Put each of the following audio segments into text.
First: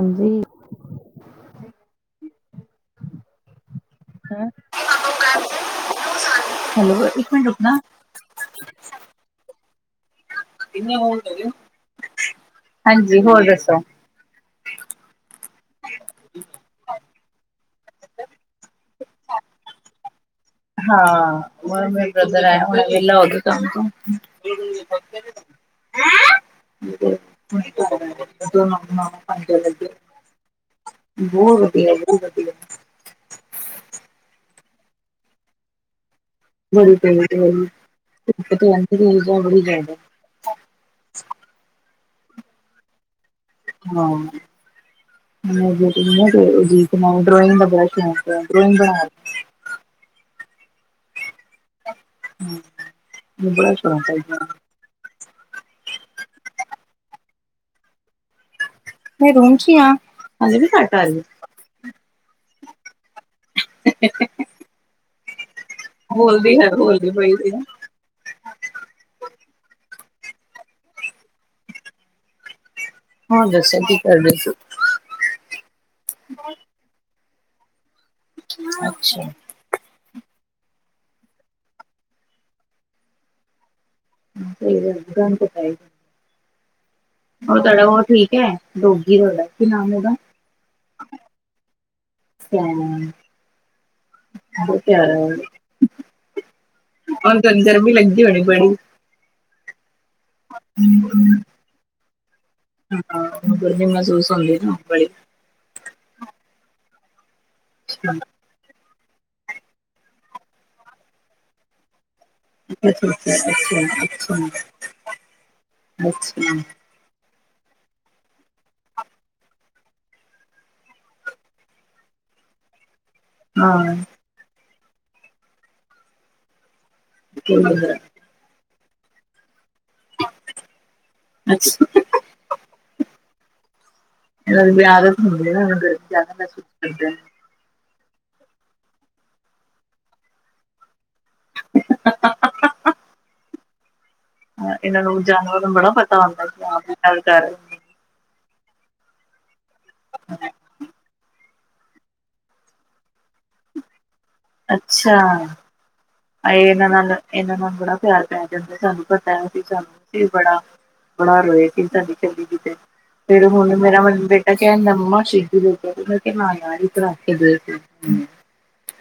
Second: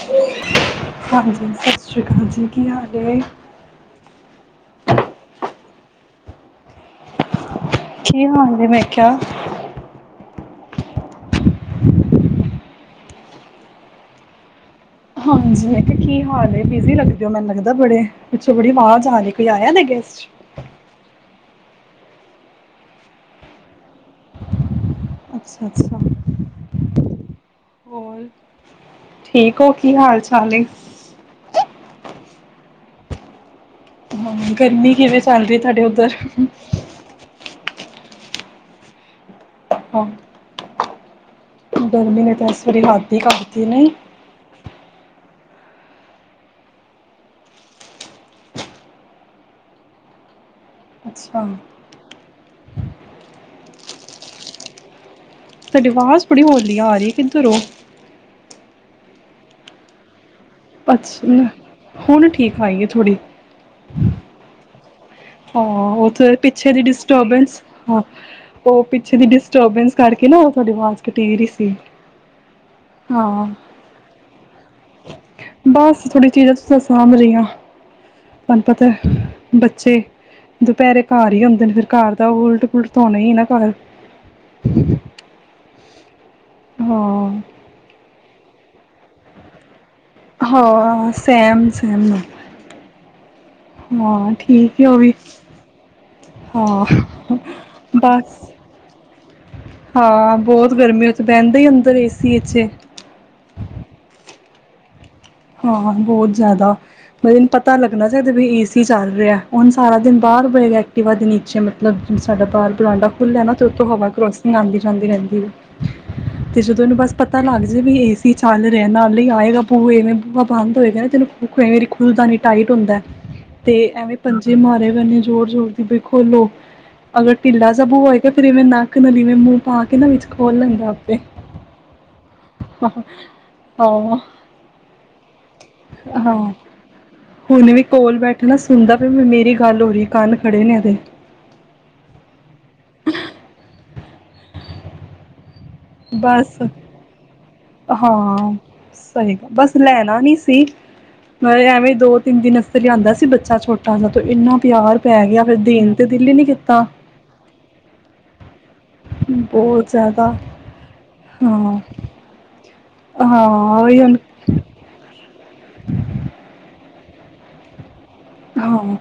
ਹਾਂਜੀ ਹਾਂਜੀ ਸਤਿ ਸ਼੍ਰੀ ਅਕਾਲ ਜੀ ਕੀ ਹਾਲ ਹੈ। ਹੈਲੋ ਇੱਕ ਮਿੰਟ ਰੁਕਨਾ ਕੀ ਹਾਲ ਜ ਮੈਂ ਕਿਹਾਿਆ ਹਾਂਜੀ। ਹੋਰ। ਦੱਸੋ। ਹਾਂਜੀ ਮੈਂ ਕਿਹਾ ਕੀ ਹਾਲ ਹੈ ਬਿਜ਼ੀ ਲੱਗਦੇ ਹੋ। ਮੈਨੂੰ ਲੱਗਦਾ ਪਿੱਛੋਂ ਬੜੀ ਆਵਾਜ਼ ਆ ਰਹੀ ਹ ਆਇਆ ਹੋਇਆ ਕੋਈ ਗੈਸਟ। ਹਾਂ ਵੇਲਾ ਹੋ ਗਿਆ ਟਾਈਮ ਨਾਲ ਅੱਛਾ ਅੱਛਾ [unintelligible] ਬਹੁਤ ਹੋਰ ਠੀਕ ਹੋ ਕੀ ਹਾਲ ਚਾਲ ਏ? ਵਧੀਆ ਬਹੁਤ ਵਧੀਆ ਹਾਂ ਗਰਮੀ ਕਿਵੇਂ ਚੱਲ ਰਹੀ ਤੁਹਾਡੇ ਉੱਧਰ ਬੜੀ ਪੀ ਬੜੀ ਜਾ [unintelligible] ਗਰਮੀ ਨੇ ਤਾਂ ਸਵੇਰੇ ਰਾਤੀ ਕਮ ਹਾਂ ਮੇਰੀ ਬੇਟੀ ਡ੍ਰੋਇਗ ਦਾ ਬਹੁਤ ਸ਼ੌਂਕ ਹੈ ਡ੍ਰੋਇਗ ਬਣਾ ਅੱਛਾ ਬੜਾ ਸਿੰਕ ਹੈ ਇਹਨੂੰ ਤੂੰਹਾਡੀ ਆਵਾਜ਼ ਬੜੀ ਹੋਲੀ ਆ ਰਹੀ ਹੈ ਕਿੱਧਰ ਹੋ ਮੈਂ ਰੂਮ ਚ ਹੀ ਹਾਂ ਹਜੇ ਵੀ ਘੱਟ ਆ ਅੱਛ ਰਹੀ ਨਾ ਹੁਣ ਠੀਕ ਆਈ ਹੈ ਥੋੜ੍ਹੀ ਆਹ ਉਹਥ ਬੋਲਦੀ ਹੈ ਪਿੱਛੇ ਦੀ ਬੋਲਦੀ ਪਈ ਸੀ ਡਿਸਟਰਬੈਂਸ ਹਾਂ ਉਹ ਪਿੱਛੇ ਦੀ ਡਿਸਟਰਬੈਂਸ ਕਰਕੇ ਨਾ ਉਹ ਤੁਹਾਡੀ ਆਵਾਜ਼ ਕਤੇਰੀ ਰਹੀ ਸੀ ਹਾਂ ਦਸੋਕੀ ਕਰ ਰਹੇ ਸੀ ਬਸ ਥੋੜੀ ਚੀਜ਼ਾਂ ਸਾਂਭ ਰਹੀਆਂ ਤੁਹਾਨੂੰ ਪਤਾ ਅੱਛਾ ਬੱਚੇ ਦੁਪਹਿਰੇ ਘਰ ਹੀ ਆਉਂਦੇ ਨੇ ਫਿਰ ਘਰ ਦਾ ਉਹ ਉਲਟ ਉਲਟ ਆਉਣੇ ਹੀ ਨਾ ਘਰ ਹਾਂ ਸਹੀ ਗੱਲ ਕੌਣ ਪਕਾਏ ਹਾਂ ਉਹ ਤੁਹਾਡਾ ਬਹੁਤ ਠੀਕ ਹੈ ਡੋਗੀ ਤੁਹਾਡਾ ਕੀ ਨਾਮ ਉਹਦਾ ਹ ਸੈਮ ਸੈਮ ਸੈਮ ਹਾਂ ਠੀਕ ਬਹੁਤ ਉਹ ਵੀ ਪਿਆਰਾ ਹਾਂ ਹੁਣ ਤੁਹਾਨੂੰ ਗਰਮੀ ਲੱਗਦੀ ਬਸ ਹੋਣੀ ਬੜੀ ਹਾਂ ਬਹੁਤ ਗਰਮੀ ਉਥ ਬਹਿੰਦਾ ਹੀ ਅੰਦਰ ਏ ਸੀ ਵਿਚੇ ਹਾਂ ਗਰਮੀ ਮਹਿਸੂਸ ਹੁੰਦੀ ਬੜੀ ਹਾਂ ਬਹੁਤ ਜ਼ਿਆਦਾ ਮਤਲਬਨੂੰ ਪਤਾ ਲੱਗ ਨਾ ਅੱਛਾ ਚਦਾ ਵੀ ਏਸ ਚੱਲ ਰਿਹਾ ਹੁਣ ਸਾਰਾ ਦਿਨ ਬਾਹਰ ਬੜੇ ਐਕਟਿਵਾ ਦਿ ਨਚੇ ਮਤਲਬ ਜਿ ਸਾਡਾ ਬਾਹਰ ਬਲਾਂਡਾ ਅੱਛਾ ਖੁੱਲ੍ਹਿਆ ਨਾ ਅਤੇ ਅੱਛਾ ਉੱਥੋਂ ਹਵਾ ਅੱਛਾ ਕਰੋਸਿੰਗ ਆਉਂਦੀ ਜਾਂਦੀ ਰਹਿੰਦੀ ਹੈ ਅੱਛਾ ਤੇ ਜਦੋਂ ਇਹਨੂੰ ਬਸ ਪਤਾ ਲੱਗ ਜਾਏ ਵੀ ਏਸੀ ਚੱਲ ਰਿਹਾ ਨਾਲ ਹੀ ਆਏਗਾ ਭੂ ਐਵੇਂ ਬੰਦ ਹੋਏਗਾ ਨਾ ਤੈਨੂੰ ਵਾਰੀ ਖੁਲਦਾ ਨੀ ਟਾਈਟ ਹੁੰਦਾ ਤੇ ਹਾਂ ਐਵੇਂ ਪੰਜੇ ਮਾਰੇ ਗ ਜ਼ ਜੋਰ ਜੋੋਰ ਦੀ ਵੀ ਖੋਲੋ ਅਗਰ ਢਿੱਲਾ ਸ ਬੂ ਤੇ ਫੇਿਰ ਇਵੇਂ ਨੱਕ ਨਾਲਦੀਿਵੇਂ ਮੂੰਹ ਪਾ ਕੇ ਨਾ ਵਿੱਚ ਖੋਲ ਲੈਂਦਾ ਆਪੇ ਅੱਛਾ ਹਾਂ। ਕਈ ਦੀ ਆਦਤ ਹੁੰਦੀ ਐ ਨਾ [unintelligible] ਸੁਤੀ ਦੀ ਆਂ। ਹੁਨੇ ਵੀ ਕੋਲ ਬੈਠਾ ਨਾ ਸੁਨਦਾ ਪੇਆ ਵੀ ਮੇਰੀ ਗੱਲ ਹੋ ਰੀ, ਕੰਨ ਖੜੇ ਨੇ ਏਦੇ। [unintelligible] ਅ ਇਹਨਾਂ ਨੂੰ ਜਾਨਵਰ ਨੂੰ ਬੜਾ ਪਤਾ ਹੁੰਦਾ ਬਸ ਕੀ ਆਪ ਗੱਲ ਕਰ ਨੇ। ਹਾਂ ਸਹੀ ਗ ਬਸ ਲੈਣਾ ਨੀ ਸੀ ਮ ਐਵੇਂ ਦੋ ਤਿੰਨ ਦਿਨ ਅਸਤਰ ਲਦਾ ਸੀ ਬੱਚਾ ਛੋਟਾ ਸਾ ਇੰਨਾ ਪਿਆਰ ਪੈ ਗਿਆ ਫਿਰ ਦੇਣ ਤੇ ਦਿਲ ਹੀ ਨਹੀਂ ਇਹਨ ਕੀਤਾ ਇਹਨਾਂੰ ਗੂੜ ਪਿਆਰ ਪੈ ਜਾਂਦੇ ਸਾਨੂੰ ਪਤਾ ਸੀ ਬਹੁਤ ਜ਼ਿਆਦਾ ਸਾਨੂੰ ਬੜਾ ਬਣਾ ਰੋਏ ਹਾਂ ਸੀ ਸਾਡੀ ਚਲੀ ਕਿਤੇ ਹਾਂ ਫੇਿਰ ਹੁਣ ਉਹੀ ਮੇਰਾ ਬੇਟਾ ਕਹਿਦਾ ਮੰਮਾ ਸ਼ਹਿਦੀ ਗੁਰਪੁਰਬ ਤੇ ਮੈਂ ਆਰੀ ਰੱਖੀ ਦੇ ਹਮ ਹਾਂ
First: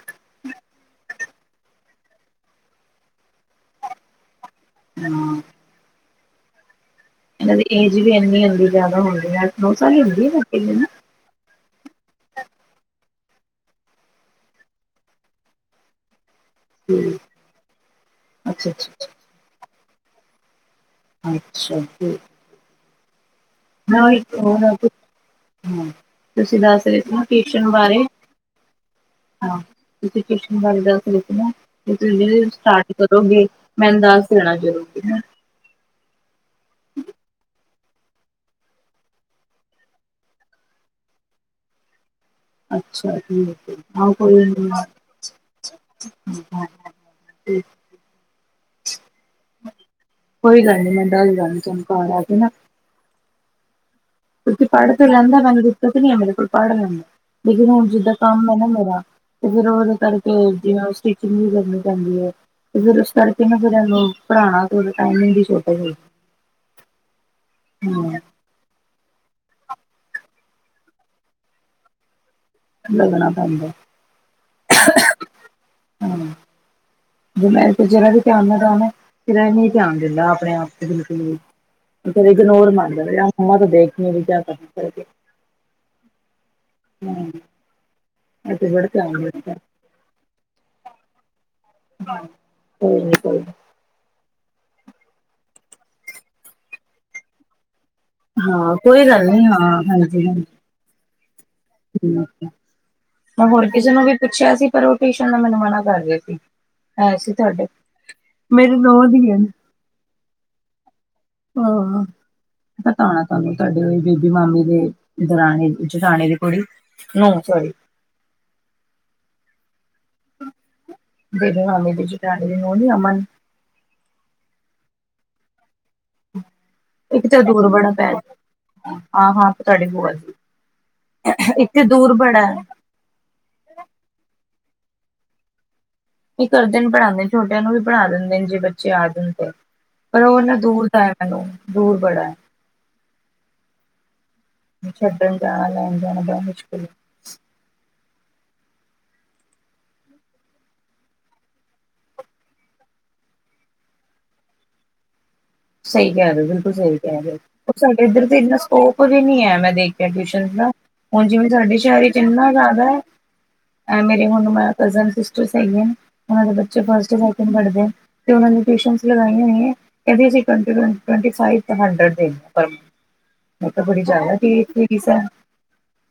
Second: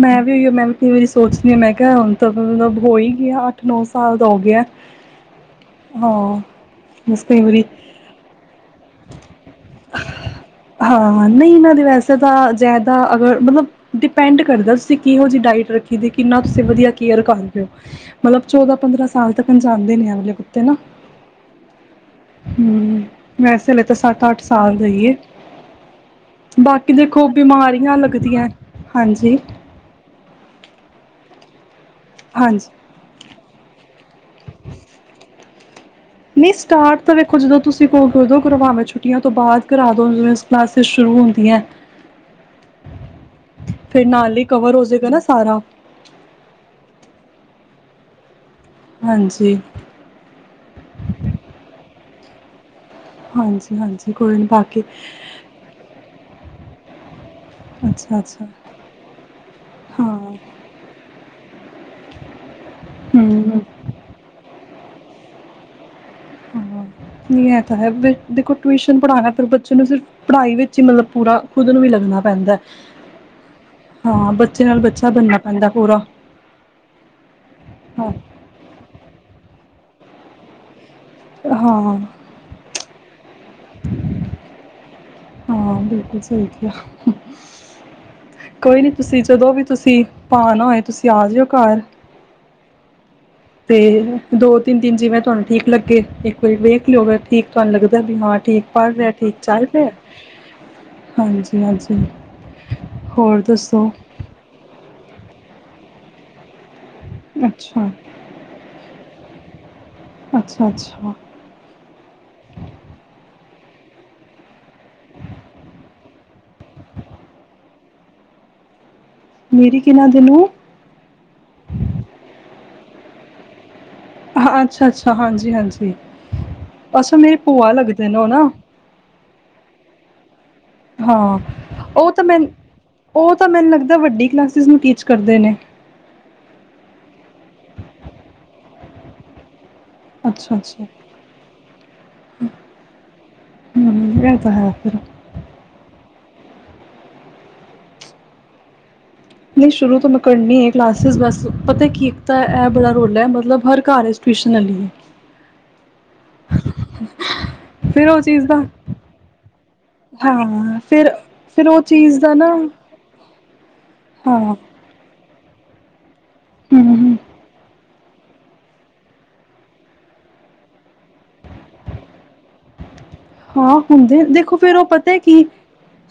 ਮੈਂ ਵੀ ਉਈ ਮੈਂ ਵੀ ਕਈ ਵਾਰੀ ਸੋਚਦੀ ਹਾਂ ਮੈਂ ਕਿਹਾ ਹੁਣ ਤਾਂ ਮਤਲਬ ਹੋ ਹੀ ਗਿਆ ਅੱਠ ਨੌ ਸਾਲ ਦਾ ਹੋ ਗਿਆ [unintelligible] ਹਾਂ ਬਸ ਕਈ ਇਹਨਾਂ ਦੀ ਵਾਰੀ ਏਜ ਵੀ ਇੰਨੀ ਹੁੰਦੀ ਜ਼ਿਆਦਾ ਹੁੰਦੀ ਹੈ ਅੱਠ ਨੋ ਸਾਲ ਹੁੰਦੀ ਨਾ ਦੀ ਹਾਂ, ਨਈ ਇਹਨਾਂ ਦੇ ਵੈਸੇ ਤਾਂ ਜ਼ਾਦਾ ਅਗਰ ਮਤਲਬ ਡਿਪੈਂਡ ਕਰਦਾ ਤੁਸੀਂ ਕਿਹੋ ਜੀ ਡਾਇਟ ਰੱਖੀ ਦੀ ਕਿੰਨਾ ਤੁਸੀਂ ਵਧੀਆ ਕੇਅਰ ਕਰ ਰੇ ਓ। ਮਲਬ ਅੱਛਾ ਚੌਦਾਂ, ਪੰਦਰਾਂ ਅੱਛਾ ਸਾਲ ਤੱਕਨ ਜਾਂਦੇ ਨੇ ਏਹ ਵਾਲੇ ਕੁੱਤੇ ਨਾ। ਅੱਛਾ ਜੀ। ਹੁੰ, ਵੈਸੇ ਹਾਲੇ ਤੇ ਸੱਤ, ਅੱਠ ਸਾਲ ਦਾ ਈ ਐ। ਹੁੰ, ਤੁਸੀਂ ਦੱਸ ਰੇ ਸੀ ਨਾ ਕਿਚਨ ਬਿਮਾਰੀਆਂ ਬਾਰੇ, ਲੱਗਦੀਆਂ ਹਾਂਜੀ ਹਾਂ। ਤੁਸੀਂ ਕਿਚਨ ਬਾਰੇ ਦੱਸ ਰੇ ਸੀ ਨਾ ਹਾਂਜੀ [unintelligible] ਕਰੋਗੀ, ਮੈਂਨੂੰ ਦੱਸ ਦੇਣਾ ਜ਼ਰੂਰੀ, ਹੈਂ। ਨੀ ਸਟਾਟ ਤਾਂ ਵੇਖੋ ਜਦੋਂ ਤੁਸੀਂ ਕੋਗੇ ਉਦੋਂ ਕਰਵਾਵੇਂ ਛੁੱਟੀਆਂ ਤੋਂ ਬਾਦ ਕਰਾਦੋ [unintelligible] ਕਲਾਸਿਸ ਸ਼ੁਰੂ ਹੁੰਦੀਆਂਐ। [inaudible] ਅੱਛਾ, ਠੀਕ ਐ, ਹਾ ਕੋਈ ਹੀ ਨੀ। ਕਵਰ ਹੋ ਜਾਏਗਾ ਨਾ ਸਾਰਾ [unintelligible] ਹਾਂਜੀ। ਕੋਈ ਗੱਲ ਨੀ, ਮੈਂ ਦੱਸ ਦਾਂਗੀ ਤੁਹਾਨੂੰ ਘਰ ਆ ਕੇ ਨਾ। ਹਾਂਜੀ-ਹਾਂਜੀ। ਕੁਛ ਪੜ ਤਾ ਲੈਂਦਾ [unintelligible] ਤ ਨੀ ਐ ਮੇਰੇ ਕੋਲ ਪੜ ਲੈਂਦਾ, ਲੇਕਿਨ ਹੁਨ ਜਿੱਦਾ ਅੱਛਾ ਅੱਛਾ ਕੰਮ ਐ ਨਾ ਮੇਰਾ, ਤੇ ਫੇਰ ਉਹਦੇ ਹਾਂ ਕਰਕੇ ਜਿਵੇਂ ਉਹ ਸਟਿਚਿੰਗ ਵੀ ਕਰਨੀ ਪੈਂਦੀ ਐ, ਤੇ ਫੇਰ ਉਸ ਕਰਕੇ ਨਾ ਹੂੰ ਏਹ ਲੋਗ ਪੜਾਨਾ ਥੋੜੇ ਟਾਈਮਿੰਗ ਦੀ ਸ਼ੋਰਟਏਜ ਐ। ਹਾਂ, ਨੀ ਐ ਤੇ ਹੈ, ਬ ਦੇਖੋ ਟਿਊਸ਼ਨ ਪੜਾਣਾ ਫੇਰ ਬੱਚੇ ਨੂੰ ਸਿਰਫ ਪੜ੍ਹਾਈ ਵਿੱਚ ਈ ਮਤਲਬ ਪੂਰਾ ਖੁਦ ਨੂੰ ਵੀ ਲੱਗਨਾ ਪੈਂਦਾਐ। ਲੱਗਨਾ ਪੈਂਦਾ। ਹਾਂ, ਬੱਚੇ ਨਾਲ ਬੱਚਾ ਬਨਨਾ ਪੈਂਦਾ ਪੂਰਾ। ਹਾਂ ਜੇ ਮੈਂ ਤੇ ਹਾਂ ਜਿਹੜਾ ਵੀ ਧਿਆਨ ਨਾ ਦਾ ਨਾ, ਫੇਰ ਏਹ ਨੀ ਧਿਆਨ ਦਿੰਦਾ ਆਪਣੇ ਆਪ ਤੇ ਬਿਲਕੁਲ ਵੀ। ਹਾਂ ਫੇਰ ਇਗਨੋਰ [unintelligible] ਮੰਮਾ ਤੋ ਦੇਖ ਨੀ ਰੀ। ਕਯਾ ਕਰਨਾ ਪਡ ਕੇ। ਹਾਂ ਬਿਲਕੁਲ ਸਈ ਕਯਾ। ਇਹ ਤੇ ਕੋਈ ਬੜਾ ਨੀ ਤੁਸੀਂ, ਧਿਆਨ ਜਦੋਂ ਦਿੰਦਾ ਵੀ ਤੁਸੀਂ ਆਨਾ ਹੋਏ ਤੁਸੀਂ ਆ ਜਓ ਘਾਰ। [unintelligible] ਕੋਈ ਨੀ-ਕੋਈ ਨੀ। ਤੇ ਦੋ ਤਿੰਨ ਦਿਨ ਜਿਵੇਂ ਤੁਹਾਨੂੰ ਠੀਕ ਲੱਗੇ। ਇੱਕ ਵਾਰੀ ਵੇਖ ਲਿਓ ਅਗਰ ਠੀਕ ਤੁਹਾਨੂੰ ਲੱਗਦਾ ਬੀ ਮਾ ਠੀਕ ਹਾਂ ਪੜ ਕੋਈ ਰਿਹਾ, ਗੱਲ ਠੀਕ ਨੀ ਹਾਂ ਚੱਲ ਰਿਹਾ। ਹਾਂਜੀ ਹਾਂਜੀ ਹਾਂਜੀ-ਹਾਂਜੀ, ਠੀਕ ਆ। ਹੋਰ ਮੈਂ ਦੱਸੋ। ਕਿਸੇ ਨੂੰ ਵੀ ਪੁੱਛਿਆ ਸੀ ਪਰ ਓ ਟੂਇਸ਼ਨ ਮੈਨੂੰ ਮਨਾ ਕਰ ਰੇ ਸੀ। ਹੈ ਸੀ ਤੁਹਾਡੇ ਅੱਛਾ ਮੇਰੀ ਨੋ ਦੀਆਂ ਨੇ। ਅੱਛਾ-ਅੱਛਾ। ਅ, ਹਾਂ। ਪਤਾ ਹੋਣਾ ਤੁਹਾਨੂੰ ਤੁਹਾਡੇ ਬੇਬੀ ਮਾਮੀ ਦੇ ਦਰਾਨੇ ਜਟਾਨੀ ਦੀ ਕੁੜੀ। ਨ ਸਰੀ [unintelligible] ਮੇਰੀ ਕਿਹਨਾਂ ਦਿਨੂੰ ਦੇਨ ਹ ਦੇ ਚ ਟੈ ਦਿ ਨੂੰ ਉਹ ਨ ਅਮਨ ਹਾ ਅੱਛਾ-ਅੱਛਾ, ਹਾਂਜੀ-ਹਾਂਜੀ। ਅੱਛਾ, ਮੇਰੀ ਪੁਆ ਲੱਗਦੇ ਓ ਨਾ। ਅ ਆਂ, ਹਾਂ ਤਾਡੇ ਪੁਆ ਜੀ, ਹਾਂ ਇਕ ਤੇ ਉਹ ਦੂਰ ਤਾਂ ਮੈਂ ਬੜਾਏ। ਉਹ ਤਾ ਮੈਨੂੰ ਲੱਗਦਾ ਵੱਡੀ ਕਲਾਸਿਸ ਨੂੰ ਟੀਚ ਕਰਦੇ ਨੇ। ਵੀ ਕਰਦੇ ਨੇ ਪੜਾਨਦੇ, ਛੋਟਿਆਂ ਨੂੰ ਵੀ ਪੜ੍ਹਾ ਦਿੰਦੇ ਨੇ ਜੇ ਬੱਚੇ ਆ ਜਾਨ ਤੇ। ਪਰ ਉਹ ਅੱਛਾ ਇਨਾ ਅੱਛਾ ਦੂਰ ਦਾ ਹੈ ਮੈਨੂੰ, ਦੂਰ ਬੜਾਏ। ਹੁੰ, ਏ ਛੱਡਨ ਜਾਨਾ ਲੈਨ ਜਾਨਾ ਬੜਾ ਮੁਸ਼ਕਲ ਏ। ਨਈ ਸ਼ੁਰੂ ਤੋਂ ਮੈਂ ਕਰਨੀ ਐ ਕਲਾਸਿਸ, ਬਸ ਪਤਾ ਕੀ ਇੱਕ ਤਾਂ ਇਹ ਬੜਾ ਰੋਲ ਐ, ਮਤਲਬ ਹਰ ਘਰ ਐਚ ਟਊਸ਼ਨ ਆਲੀ ਹੇਗੀ। ਸਹੀ ਕਹਿ ਰਹੇ ਬਿਲਕੁਲ ਸਹੀ ਕਹਿ ਰਹੇ ਹੋ ਉਹ ਸਾਡੇ ਫਿਰ ਇੱਧਰ ਤੇ ਚੀਜ਼ ਇੰਨਾ ਦਾ ਸਕੋਪ ਵੀ ਨੀ ਹੈ ਮੈਂ ਦੇਖਿਆ ਟਿਊਸ਼ਨ ਦਾ ਹਾਂ ਫਿਰ ਹੁਣ ਜਿਵੇਂ ਫਿਰ ਸਾਡੇ ਉਹ ਸ਼ਹਿਰ ਚ ਚੀਜ਼ ਦਾ ਨਾ ਇੰਨਾ ਜ਼ਿਆਦਾ ਮੇਰੇ ਹਾਂ ਹੁਣ ਕਜ਼ਨ ਸਿਸਟਰ ਹੈਗੇ ਉਹਨਾਂ ਦੇ ਬੱਚੇ ਹਮ ਹਮ ਫਸਟਡ ਪੜਦੇ ਤੇ ਉਹ ਨੇ ਟਿਊਸ਼ਨ ਲਗਾਈਆਂ ਹੋਈਆਂ ਕਿੰਦੀ ਅਸੀਂ ਟਵੰਟੀ ਫਾਈਵ [unintelligible] ਮੈਂ ਹਾਂ ਕਿਹਾ ਬੜੀ ਹੁੰਦੇ ਜ਼ਿਆਦਾ ਦੇਖੋ ਫੇਰ ਉਹ ਫੀਸ ਪਤਾ ਹੈ ਕੀ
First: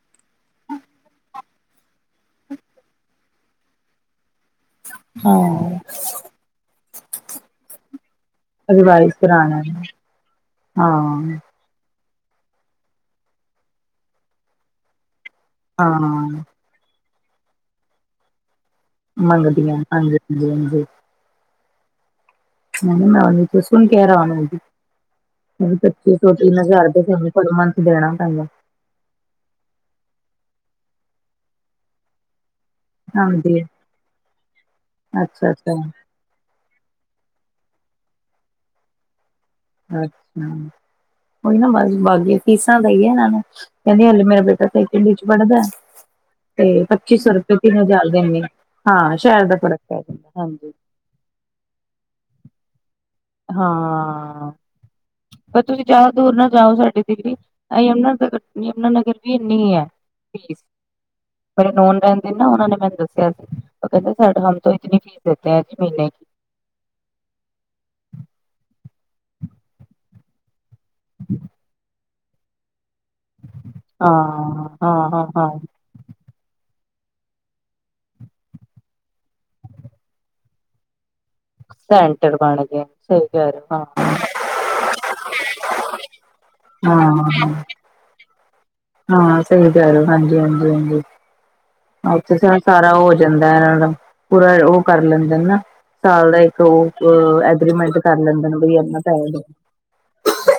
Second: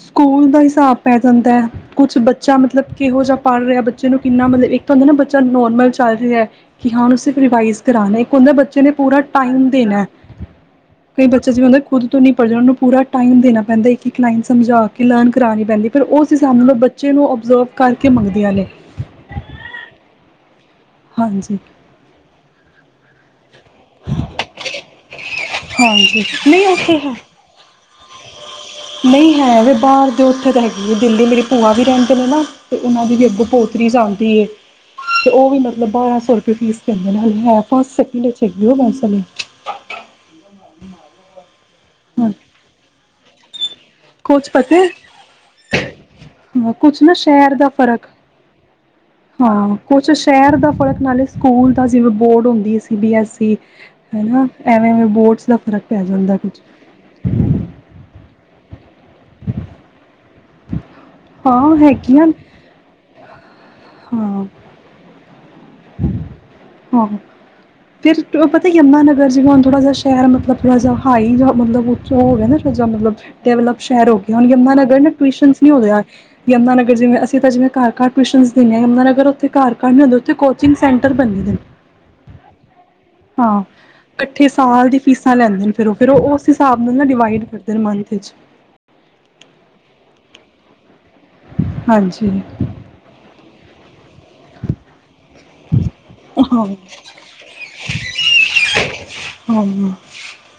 ਸਕੂਲ ਦਾ ਹਿਸਾਬ ਪੈ ਜਾਂਦਾ ਹੈ ਕੁਛ ਬੱਚਾ ਮਤਲਬ ਕਿਹੋ ਜਿਹਾ ਪੜ੍ਹ ਰਿਹਾ ਬੱਚੇ ਨੂੰ ਕਿੰਨਾ ਮਤਲਬ ਇੱਕ ਤਾਂ ਹੁੰਦਾ ਨਾ ਬੱਚਾ ਨੋਰਮਲ ਹਾਂ ਚੱਲ ਰਿਹਾ ਕਿ ਹਾਂਣੂੰ ਸਿਰਫ ਰਿਵਾਈਜ਼ ਕਰਾਣਾ ਉਹਦਾ ਬੱਚੇ ਨੇ ਰਿਵਾਈਜ਼ ਪੂਰਾ ਕਰਾਣਾ ਟਾਈਮ ਦੇਣਾ ਹਾਂ ਬੱਚਾ ਜਿਵੇਂ ਹੁੰਦਾ ਖੁਦ ਤੋਂ ਨਹੀਂ ਪੜ੍ਹਣਾ ਉਹ ਨੂੰ ਪੂਰਾ ਟਾਈਮ ਦੇਣਾ ਪੈਂਦਾ ਇੱਕ ਇੱਕ ਲਾਈਨ ਸਮਝਾ ਕੇ ਲਰਨ ਕਰਾਉਣੀ ਪੈਂਦੀ ਪਰ ਹਾਂ ਉਸ ਹਿਸਾਬ ਨਾਲ ਬੱਚ ਬੱਚੇ ਨੂੰ ਓਬਜ਼ਰਵ ਕਰਕੇ ਮੰਗਦੀਆਂ ਨੇ ਮੰਗਦੀਆਂ ਹਾਂਜੀ ਹਾਂ ਹਾਂਜੀ ਹਾਂਜੀ ਮੈਂ ਮੈਂ ਉਹ ਸੁ ਹੁਣ ਕਹਿ ਰ ਪੱਚੀ ਹਾਂਜੀ ਸੌ ਤਿੰਨ ਨਹੀਂ ਹਜ਼ਾਰ ਉੱਥੇ ਦੇ ਹੈ ਕੁਦ ਮੰੰਥ ਦੇਣਾ ਪੈਂਦਾ ਨਹੀਂ ਹੈ ਵੀ ਬਾਹਰ ਦੇ ਉੱਥੇ ਤਾਂ ਹੈਗੀ ਹੈ ਦਿੱਲੀ ਮੇਰੀ ਭੂਆ ਵੀ ਰਹਿੰਦੇ ਨੇ ਨਾ ਅਤੇ ਉਹਨਾਂ ਦੀ ਵੀ ਅੱਗ ਹਾਂਜੀ, ਪੋਤਰੀ ਆਦੀ ਹੈ ਅਤੇ ਉਹ ਵੀ ਅੱਛਾ-ਅੱਛਾ, ਮਤਲਬ ਬਾਰ੍ਹਾਂ ਸੌ ਰੁਪਏ ਫੀਸ ਦੇ ਨਾਲ ਹੈ ਫਸਟ ਸੈਕਿੰਡ ਚੇਗੇਓ ਮੈਂਸ ਨੇ ਅੱਛਾ ਉਹੀ ਨਾ ਬਸ ਬਾਕ ਹਾਂ ਫੀਸਾਂ ਦਾ ਹੀ ਆ ਇਹਨਾਂ ਨੂੰ ਕਹਿੰਦੀ ਹਾਲੇ ਮੇਰਾ ਕੁਛ ਬੇਟਾ ਪਤਾ ਹੈ ਸੈਕਿੰਡ ਚ ਪੜ੍ਹਦਾ ਤੇ ਹਾਂ ਕੁਛ ਨਾ ਪੱਚੀ ਸੌ ਸ਼ਹਿਰ ਰੁਪਏ ਦਾ ਕਿਨ ਫ਼ਰਕ ਜਲ ਦਿੰਦੇ ਹਾਂ ਸ਼ਹਿਰ ਦਾ ਹਾਂ ਪ੍ਰੋਡਕਟ ਪੈ ਕੁਛ ਜਾਂਦਾ ਸ਼ਹਿਰ ਦਾ ਹਾਂਜੀ [unintelligible] ਫ਼ਰਕ ਨਾਲੇ ਸਕੂਲ ਤਾਂ ਜਿਵੇਂ ਬੋਰਡ ਹੁੰਦੀ ਹੈ ਸੀ ਬੀ ਐੱਸ ਹਨਾ ਹਾਂ, ਐਵੇਂ ਐਵੇਂ ਬੋਰਡਸ ਦਾ ਫ਼ਰਕ ਪੈ ਜਾਂਦਾ ਕੁਛ ਤੁਹਾਡੀ ਡਿਗਰੀ ਯਮੁਨਾ ਨਗਰ ਯਮੁਾਨਗਰ ਵੀ ਇੰਨੀ ਹੈ ਫੀਸ ਮੜਰੇ ਹਾਂ ਨੋਨ ਹੈਗੀਆਂ ਰਹਿੰਦੇ ਨਾ ਉਹਨਾਂ ਨੇ ਮੈਨੂੰ ਦੱਸਿਆ ਸੀ ਉਹ ਕਹਿੰਦੇਡ ਹਾਂ ਹਮ ਤੋਂ ਇਤਨੀ ਫੀਸ ਦਿੱਤੇ ਆ ਜੀ ਮਹੀਨੇ [unintelligible] ਹਹੋ ਫਿਰ ਉਹ ਪਤਾ ਹੀ ਅੰਮਾ ਨਗਰ ਜੀ ਹਣ ਥੋੜਾ ਜਿ ਸ਼ਹਿਰ ਮਤਲਬ ਥੋੜਾ ਹਾਈ ਮਤਲਬ ਹੋ ਗਿਆ ਨਾ ਥੜਾ ਜਿ ਮਤਲਬ ਤੇ ਮਤਲਬ ਸ਼ਹਿਰ ਹਾਂ, ਹੋ ਗਿਆ ਹੁਣ ਯਮੁਨਾਾਨਗਰ ਨਾ ਹਾਂ, ਹਾਂ, ਹਾਂ। ਟਿਊਸ਼ਨ ਨ ਹੋਦੇ ਯਮਨਾ ਨਗਰ ਜਿਵੇਂਸੀਂ ਜਿਵੇਂ ਘਰਿਊਸ਼ਨਸਿੰਦੇ ਹਾਂ ਯਮਨਾ ਨਗਰ ਉੱਥ ਘਰ ਘਰ ਨ ਹੁੰਦੇ ਉਥ ਕੋ ਕੋਚਿੰਗ ਸੈਂਟਰ ਬਣੇ ਦੇ ਨੇ ਸੈਂਟਰ ਬਣ ਗਿਆ ਹਾਂ। [unintelligible] ਇਕੱਠੇ ਸਾਲ ਦੀ ਫੀਸਾਂ ਲੈਂਦੇ ਫਿਰਰ ਉਹ ਫਿਰ ਉਹ ਉਸ ਹਿਸਾਬ ਨਾਲ ਨਾ ਡਿਵਾਈਡ ਹਾਂ ਕਰਦੇ ਮੰਥ ਚ ਹਾਂ ਸਹੀ ਤ ਹਾਂਜੀ ਹਾਂਜੀ ਹਾਂ ਹਾਂਜੀ ਉੱਥੇ ਸਾਰਾ ਹੋ ਜਾਂਦਾ ਦਾ ਪੂਰਾ ਉਹ ਕਰ ਲੈਂਦੇ ਨਾ ਸਾਲ ਦਾ ਇੱਕ ਹਾਂ ਉਹ ਐਗਰੀਮੈਂਟ ਕਰ ਲੈਂਦੇ ਨੇ ਬਈ ਇਨਾ ਪੈ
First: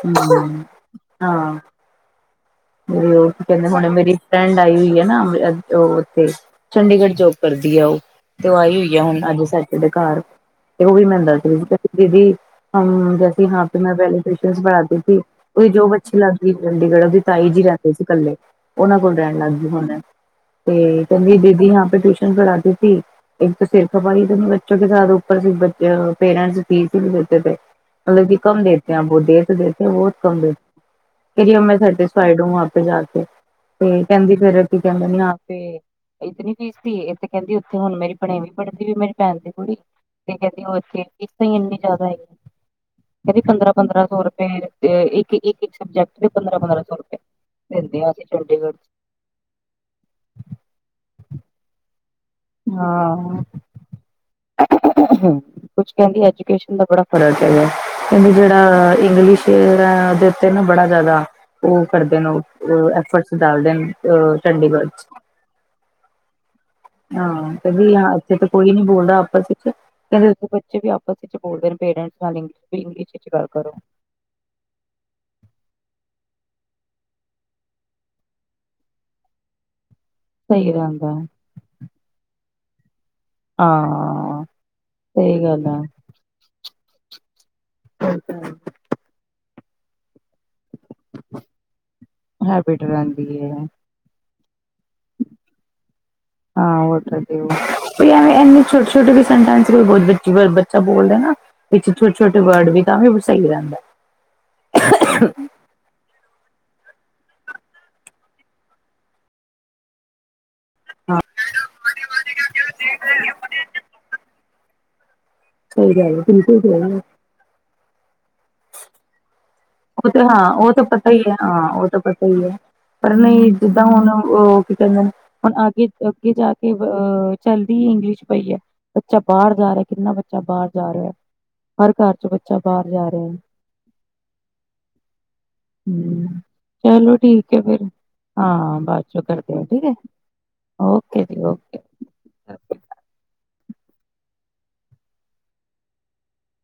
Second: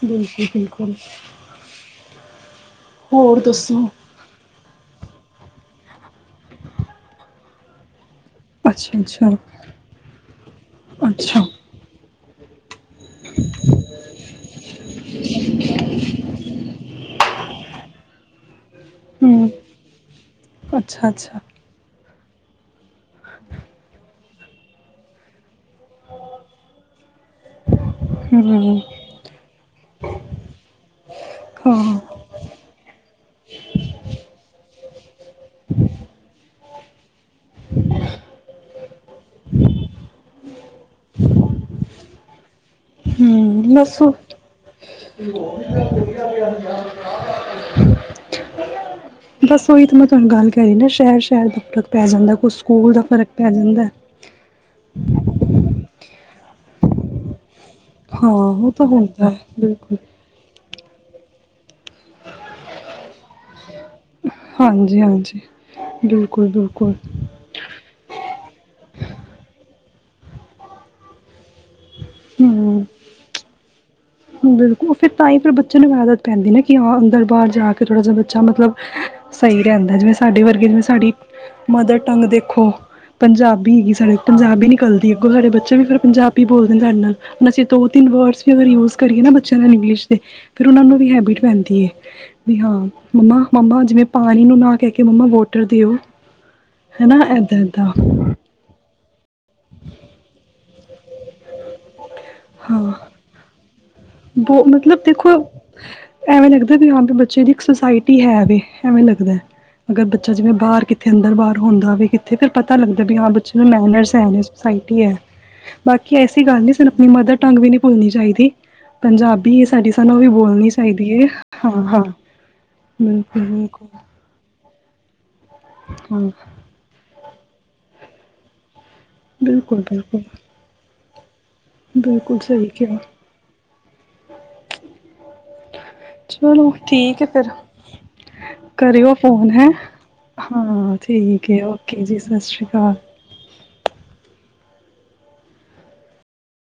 ਬਿਲਕੁਲ -ਬਿਲਕੁਲ। ਮੇਰੀ ਉਹ ਕਹਿੰਦੇ ਹੁਣੇ ਮੇਰੀ ਫਰੈਂਡ ਆਈ ਹੋਈ ਹੈ ਨਾ ਉੱਥੇ ਚੰਡੀਗੜ੍ਹ ਜੋਬ ਕਰਦੀ ਆ ਉਹ ਤੇ ਆਹੀ ਹੋਈ ਆ ਹੁਣ ਅੱਛਾ-ਅੱਛਾ ਅੱਜ ਸੱਚ ਦੇ ਘਰ ਤੇ ਉਹ ਵੀ ਮੈਂੂੰ ਅੱਛਾ ਦੱਸਦੀਦੀ ਦੀਦੀ ਹਮ ਜੈਸੇ ਹ ਪ ਮੈਂ ਪਹਿਲੇ ਕ੍ਰਮਸ ਪੜ੍ਹਾਤੀ ਸੀੀ ਉਹਦੀ ਜੋ ਬੱਚੀ ਲੱਗ ਗਈ ਚੰਡੀਗੜ੍ਹ ਅਦੀ ਸਤਾਈ ਜੀ ਰਹਿੰਦੇ ਸੀ ਕੱਲੇ ਉਹਨਾਂ ਕੋਲ ਰਹਿਣ ਹੂੰ ਲੱਗ ਗਏ ਹੋਣਾ ਤੇ ਕੰਿੰਰੀ ਅੱਛਾ-ਅੱਛਾ ਦੀਦੀ ਪੇ ਟਿਊਸ਼ਨ ਪੜ੍ਹਾਤੀ ਸੀ ਇੱਕ ਤਾਂ ਸਿਰ ਖਪਾਈ ਥੀ ਬੱਚੋ ਕੇ ਸਾਥ ਬ ਪੇਰੈਂਟ ਫੀ ਸੀ ਬ ਤੇ ਮਤਲਬ ਕੰਮ ਹੂੰ ਦੇਤੇ ਬਹੁਤ ਕੰਦੇਓ ਮੈਂ ਹਾਂ। ਸਾਡੇ [unintelligible] ਸਾਈਡ ਆਪੇ ਜਾ ਕੇ ਤੇ ਕਹਿੰਦੀ ਫੇ ਕੀ ਕਹਿੰਦਾ ਨੀ ਆਪੇ ਇ ਤੇ ਨੀ ਇਹ ਤੇ ਕਹਿੰਦੀ ਉੱਥੇ ਹੁਣ ਮੇਰੀ ਭਣੇਵੀ ਪੜ੍ਹਦੀ ਵੀ ਮੇਰੀ ਭੈਣ ਦੀ ਕੁੜੀ ਤੇ ਕਹਿੰਦੇ ਉੱਥੇ ਇਸ ਤ ਹੀ ਇੰਨੀ ਜ਼ਿਆਦਾ ਹੈਗੀ ਕਹਿੰਦੀ ਹੂੰ ਪੰਦਰਾਂ ਬਸ ਪੰਦਰਾਂ ਸੌ ਰੁਪਏ ਇਕ ਸਬਜੈਕਟ ਦੇ ਪੰਦਰਾਂ ਪੰਦਰਾਂ ਸੌ ਰੁਪ ਦਿੰਦੇ ਅਸੀ ਚੰਡੀਗੜ੍ਹ ਚ ਬਸ ਉਹੀ ਤਾਂ ਮੈਂ ਤੁਹਾਨੂੰ ਗੱਲ ਕਹਿ ਰਹੀ ਨਾ ਸ਼ਹਿਰ- ਸ਼ਹਿਰ ਤੱਕ ਪੈ ਜਾਂਦਾ ਕੁਛ ਸਕੂਲ ਦਾ ਫ਼ਰਕ ਹਾਂ ਪੈ ਜਾਂਦਾ। ਕੁਛ ਕਹਿੰਦੀ, ਐਜੂਕੇਸ਼ਨ ਦਾ ਬੜਾ ਫਰਕ ਹੈਗਾ ਹਾਂ ਕਹਿੰਦੀ ਉਹ ਤਾਂ ਜਿਹੜਾ ਹੁੰਦਾ ਹੈ ਇੰਗਲਿਸ਼ ਬਿਲਕੁਲ ਦੇ ਤੇ ਨਾ ਬੜਾ ਜ਼ਿਆਦਾ ਉਹ ਕਰਦੇ ਨੇ, ਐਫਰਟਸ ਡਾਲਦੇ ਅ ਚੰਡੀਗੜ੍ਹ ਹਾਂਜੀ ਚ ਹਾਂਜੀ ਬਿਲਕੁਲ- ਬਿਲਕੁਲ ਹਾਂ ਕਹਿੰਦੀ ਹਾਂ ਇੱਥੇ ਤਾਂ ਕੋਈ ਨੀ ਬੋਲਦਾ ਆਪਸ ਵਿੱਚ ਕਹਿੰਦੇ ਉਥੇ ਬੱਚੇ ਵੀ ਬੋਲਦੇ ਪੇਰੈਂਟਸ ਨਾਲ ਹੂੰ ਇੰਗਲਿਸ਼ ਵਿੱਚ ਗੱਲ ਕਰੋ ਬਿਲਕੁਲ ਫਿਰ ਤਾਂ ਹੀ ਫਿਰ ਬੱਚੇ ਨੂੰ ਆਦਤ ਪੈਂਦੀ ਨਾ ਕਿ ਹਾਂ ਅੰਦਰ ਬਾਹਰ ਜਾ ਕੇ ਥੋੜ੍ਹਾ ਜਿਹਾ ਬੱਚਾ ਮਤਲਬ ਸਹੀ ਗੱਲ ਜਿਵੇਂ ਸਾਡੇ ਵਰਗੇ ਸਹੀ ਜਿਵੇਂ ਰਹਿੰਦਾ ਸਾਡੀ ਹੈ। ਮਦਰ ਟੰਗ ਦੇਖੋ ਪੰਜਾਬੀ ਹੈਗੀ ਸਾਡੇ ਹਾਂ ਪੰਜਾਬੀ ਨਿਕਲਦੀ, ਅੱਗੋਂ ਸਹੀ ਸਾਡੇ ਗੱਲ ਬੱਚੇ ਆ ਵੀ ਫਿਰ ਪੰਜਾਬੀ ਬੋਲਦੇ ਨੇ ਸਾਡੇ ਨਾਲ ਬੱਚੇ ਦੋ ਤੀਨ ਵਰਡ ਵੀ ਅਗਰ ਯੂ ਕਰੀਏ ਨਾ ਬੱਚਿਆਂ ਦੇ ਇੰਗਲਿਸ਼ ਦੇ ਫਿਰ ਉਹਨਾਂ ਨੂੰ ਵੀ ਹੈਬਿਟ ਪੈਂਦੀ ਹੈ। ਵੀ ਹਾਂ, ਹੈਬਿਟ ਰਹਿੰਦੀ ਮੰਮਾ- ਹੈ ਮੰਮਾ ਜਿਵੇਂ ਪਾਣੀ ਨੂੰ ਨਾ ਕਹਿ ਕੇ ਮੰਮਾ ਵਾਟਰ ਦਿਓ ਹਨਾ ਇੱਦਾਂ ਇੱਦਾਂ ਇੰਨੀ ਛੋਟੇ -ਛੋਟੇ ਸਟੈੰਸ ਬੱਚਾ ਬੋਲਦੇ ਨਾ ਵਿੱਚ ਛੋਟੇ ਛੋਟੇ ਵਰਡ ਵੀ ਹਾਂ ਤਾਂ ਵੀ ਸਹੀ ਗੱਲ ਆ। ਬਹੁ ਮਤਲਬ ਦੇਖੋ ਐਵੇਂ ਲੱਗਦਾ ਵੀ ਹਾਂ ਵੀ ਬੱਚੇ ਦੀ ਇੱਕ ਸੁਸਾਇਟੀ ਹੈ ਵ ਐਵੇਂ ਲੱਗਦਾ, ਅਗਰ ਬੱਚਾ ਜਿਵੇਂ ਬਾਹਰ ਕਿੱਥੇ ਹਾਂ ਅੰਦਰ ਬਾਹਰ ਹੁੰਦਾ ਵੀ ਕਿੱਥੇ ਫਿਰ ਪਤਾ ਲੱਗਦਾ ਵੀ ਹਾਂ ਬੱਚੇ ਨੂੰ ਮੈਨਰਸ ਹੈ ਨੇ ਸੁਸਾਇਟੀ ਹੈ। ਸਹੀ ਬਾਕੀ ਹੈ, ਐਸੀ ਬਿਲਕੁਲ ਗੱਲ ਨੀ ਸਾਨੂੰ ਸਹੀ ਆਪਣੀ ਮਦਰ ਟੰਗ ਵੀ ਨਹੀ ਭੁੱਲਣੀ ਚਾਹੀਦੀ ਪੰਜਾਬੀ ਸਾਡੀ ਉਹ ਸਾਨੂੰ ਤੇ ਵੀ ਹਾਂ ਬੋਲਣੀ ਉਹ ਤਾਂ ਪਤਾ ਚਾਹੀਦੀ ਹੀ ਹੈ ਹਾਂ ਉਹ ਤਾਂ ਪਤਾ ਹੀ ਹੈ ਪਰ ਬਿਲਕੁਲ ਨਹੀਂ ਜਿੱਦਾਂ ਬਿਲਕੁਲ ਹਾਂ ਹੁਣ ਉਹ ਕੀ ਕਹਿੰਦੇ ਹੁਣ ਅਗੇ -ਅੱਗੇ ਜਾ ਕੇ ਅਹ ਚੱਲਦੀ ਹੀ ਇੰਗਲਿਸ਼ ਪਈ ਹੈ ਬੱਚਾ ਬਾਹਰ ਜਾ ਰਿਹਾ, ਬਿਲਕੁਲ ਕਿੰਨਾ ਬਿਲਕੁਲ ਬੱਚਾ ਬਾਹਰ ਜਾ ਰਿਹਾ, ਹਰ ਘਰ ਚ ਬਿਲਕੁਲ ਬੱਚਾ ਸਹੀ ਬਾਹਰ ਕਿਹਾ। ਜਾ ਰਿਹਾ ਹਮ ਚਲੋ ਚਲੋ ਠੀਕ ਆ ਫਿਰ ਹੈ ਹਾਂ ਬਾਅਦ ਕਰਿਓ ਚੋਂ ਫੋਨ ਕਰਦੇ ਆ ਹੈ, ਠੀਕ ਹਾਂ ਓਕੇ ਜੀ ਠੀਕ ਹੈ ਓਕੇ ਜੀ ਸਤਿ ਸ਼੍ਰੀ ਅਕਾਲ